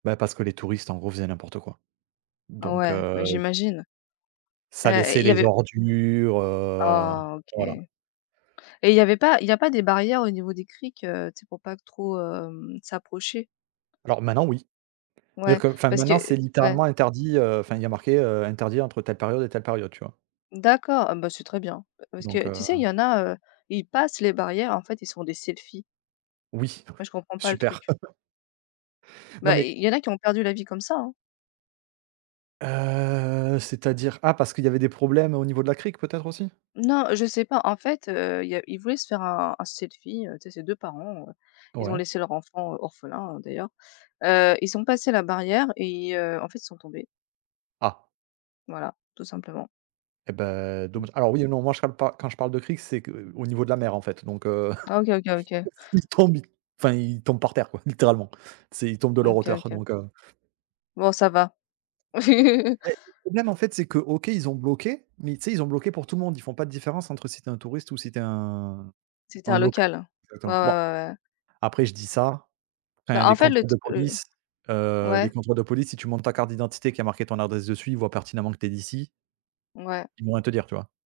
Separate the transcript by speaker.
Speaker 1: Bah, parce que les touristes, en gros, faisaient n'importe quoi.
Speaker 2: Ah
Speaker 1: Donc,
Speaker 2: ouais, bah,
Speaker 1: heu
Speaker 2: j'imagine
Speaker 1: ça
Speaker 2: et
Speaker 1: laissait
Speaker 2: il y
Speaker 1: les
Speaker 2: avait
Speaker 1: ordures, heu
Speaker 2: Oh OK.
Speaker 1: voilà.
Speaker 2: Et il y avait pas il y a pas des barrières au niveau des criques, heu, tu sais, pour pas trop, hem, s'approcher?
Speaker 1: Alors maintenant oui. Dire
Speaker 2: Ouais,
Speaker 1: que enfin
Speaker 2: parce que
Speaker 1: maintenant c'est
Speaker 2: ouais.
Speaker 1: littéralement interdit, heu, enfin il y a marqué, heu: «Interdit entre telle période et telle période», tu vois?
Speaker 2: D'accord, ah bah, c'est très bien. Parce
Speaker 1: Donc
Speaker 2: que, tu sais, il
Speaker 1: heu
Speaker 2: y en a, heu, ils passent les barrières, en fait, ils se font des selfies
Speaker 1: Oui,
Speaker 2: moi, je comprends pas le truc.
Speaker 1: super. Non
Speaker 2: Bah, i
Speaker 1: mais
Speaker 2: i il y en a qui ont perdu la vie comme ça.
Speaker 1: Heu, c'est-à-dire? Pas parce qu'il y avait des problèmes au niveau de la crique peut-être aussi?
Speaker 2: Non, heu, je sais pas, en fait, heu, il y a ils voulaient se faire, un un selfie, tu sais. Ces 2 parents, ils ont
Speaker 1: Ouais.
Speaker 2: laissé leur enfant orphelin, d'ailleurs. Heu, ils ont passé la barrière et heu, en fait, ils sont tombés.
Speaker 1: Ah!
Speaker 2: Voilà, tout simplement.
Speaker 1: Eh beh.
Speaker 2: Mmh.
Speaker 1: Donc alors oui, non, moi, je parle pas quand je parle de crique, c'est qu'au niveau de la mer, en fait. Donc, heu,
Speaker 2: OK, OK, OK.
Speaker 1: ils tombent, enfin ils tombent par terre quoi, littéralement. C'est ils tombent de leur
Speaker 2: OK,
Speaker 1: hauteur
Speaker 2: OK.
Speaker 1: donc, heu
Speaker 2: Bon ça va.
Speaker 1: Et mais même, en fait, c'est que OK, ils ont bloqué, mais tu sais, ils ont bloqué pour tout le monde, ils font pas de différence entre si tu es un touriste ou si tu es un
Speaker 2: Si tu as
Speaker 1: un
Speaker 2: un
Speaker 1: loc
Speaker 2: local. Ouais, ouais,
Speaker 1: attends, bon,
Speaker 2: ouais, ouais.
Speaker 1: après je dis ça, enfin,
Speaker 2: Bah, en
Speaker 1: les
Speaker 2: fait le
Speaker 1: contrôles
Speaker 2: tr
Speaker 1: de
Speaker 2: le
Speaker 1: police, heu, les
Speaker 2: ouais.
Speaker 1: contrôles de police, si tu montres ta carte d'identité, qu'il y a marqué ton adresse dessus, ils voient pertinemment que tu es d'ici
Speaker 2: Ouais.
Speaker 1: ils vont rien te dire, tu vois?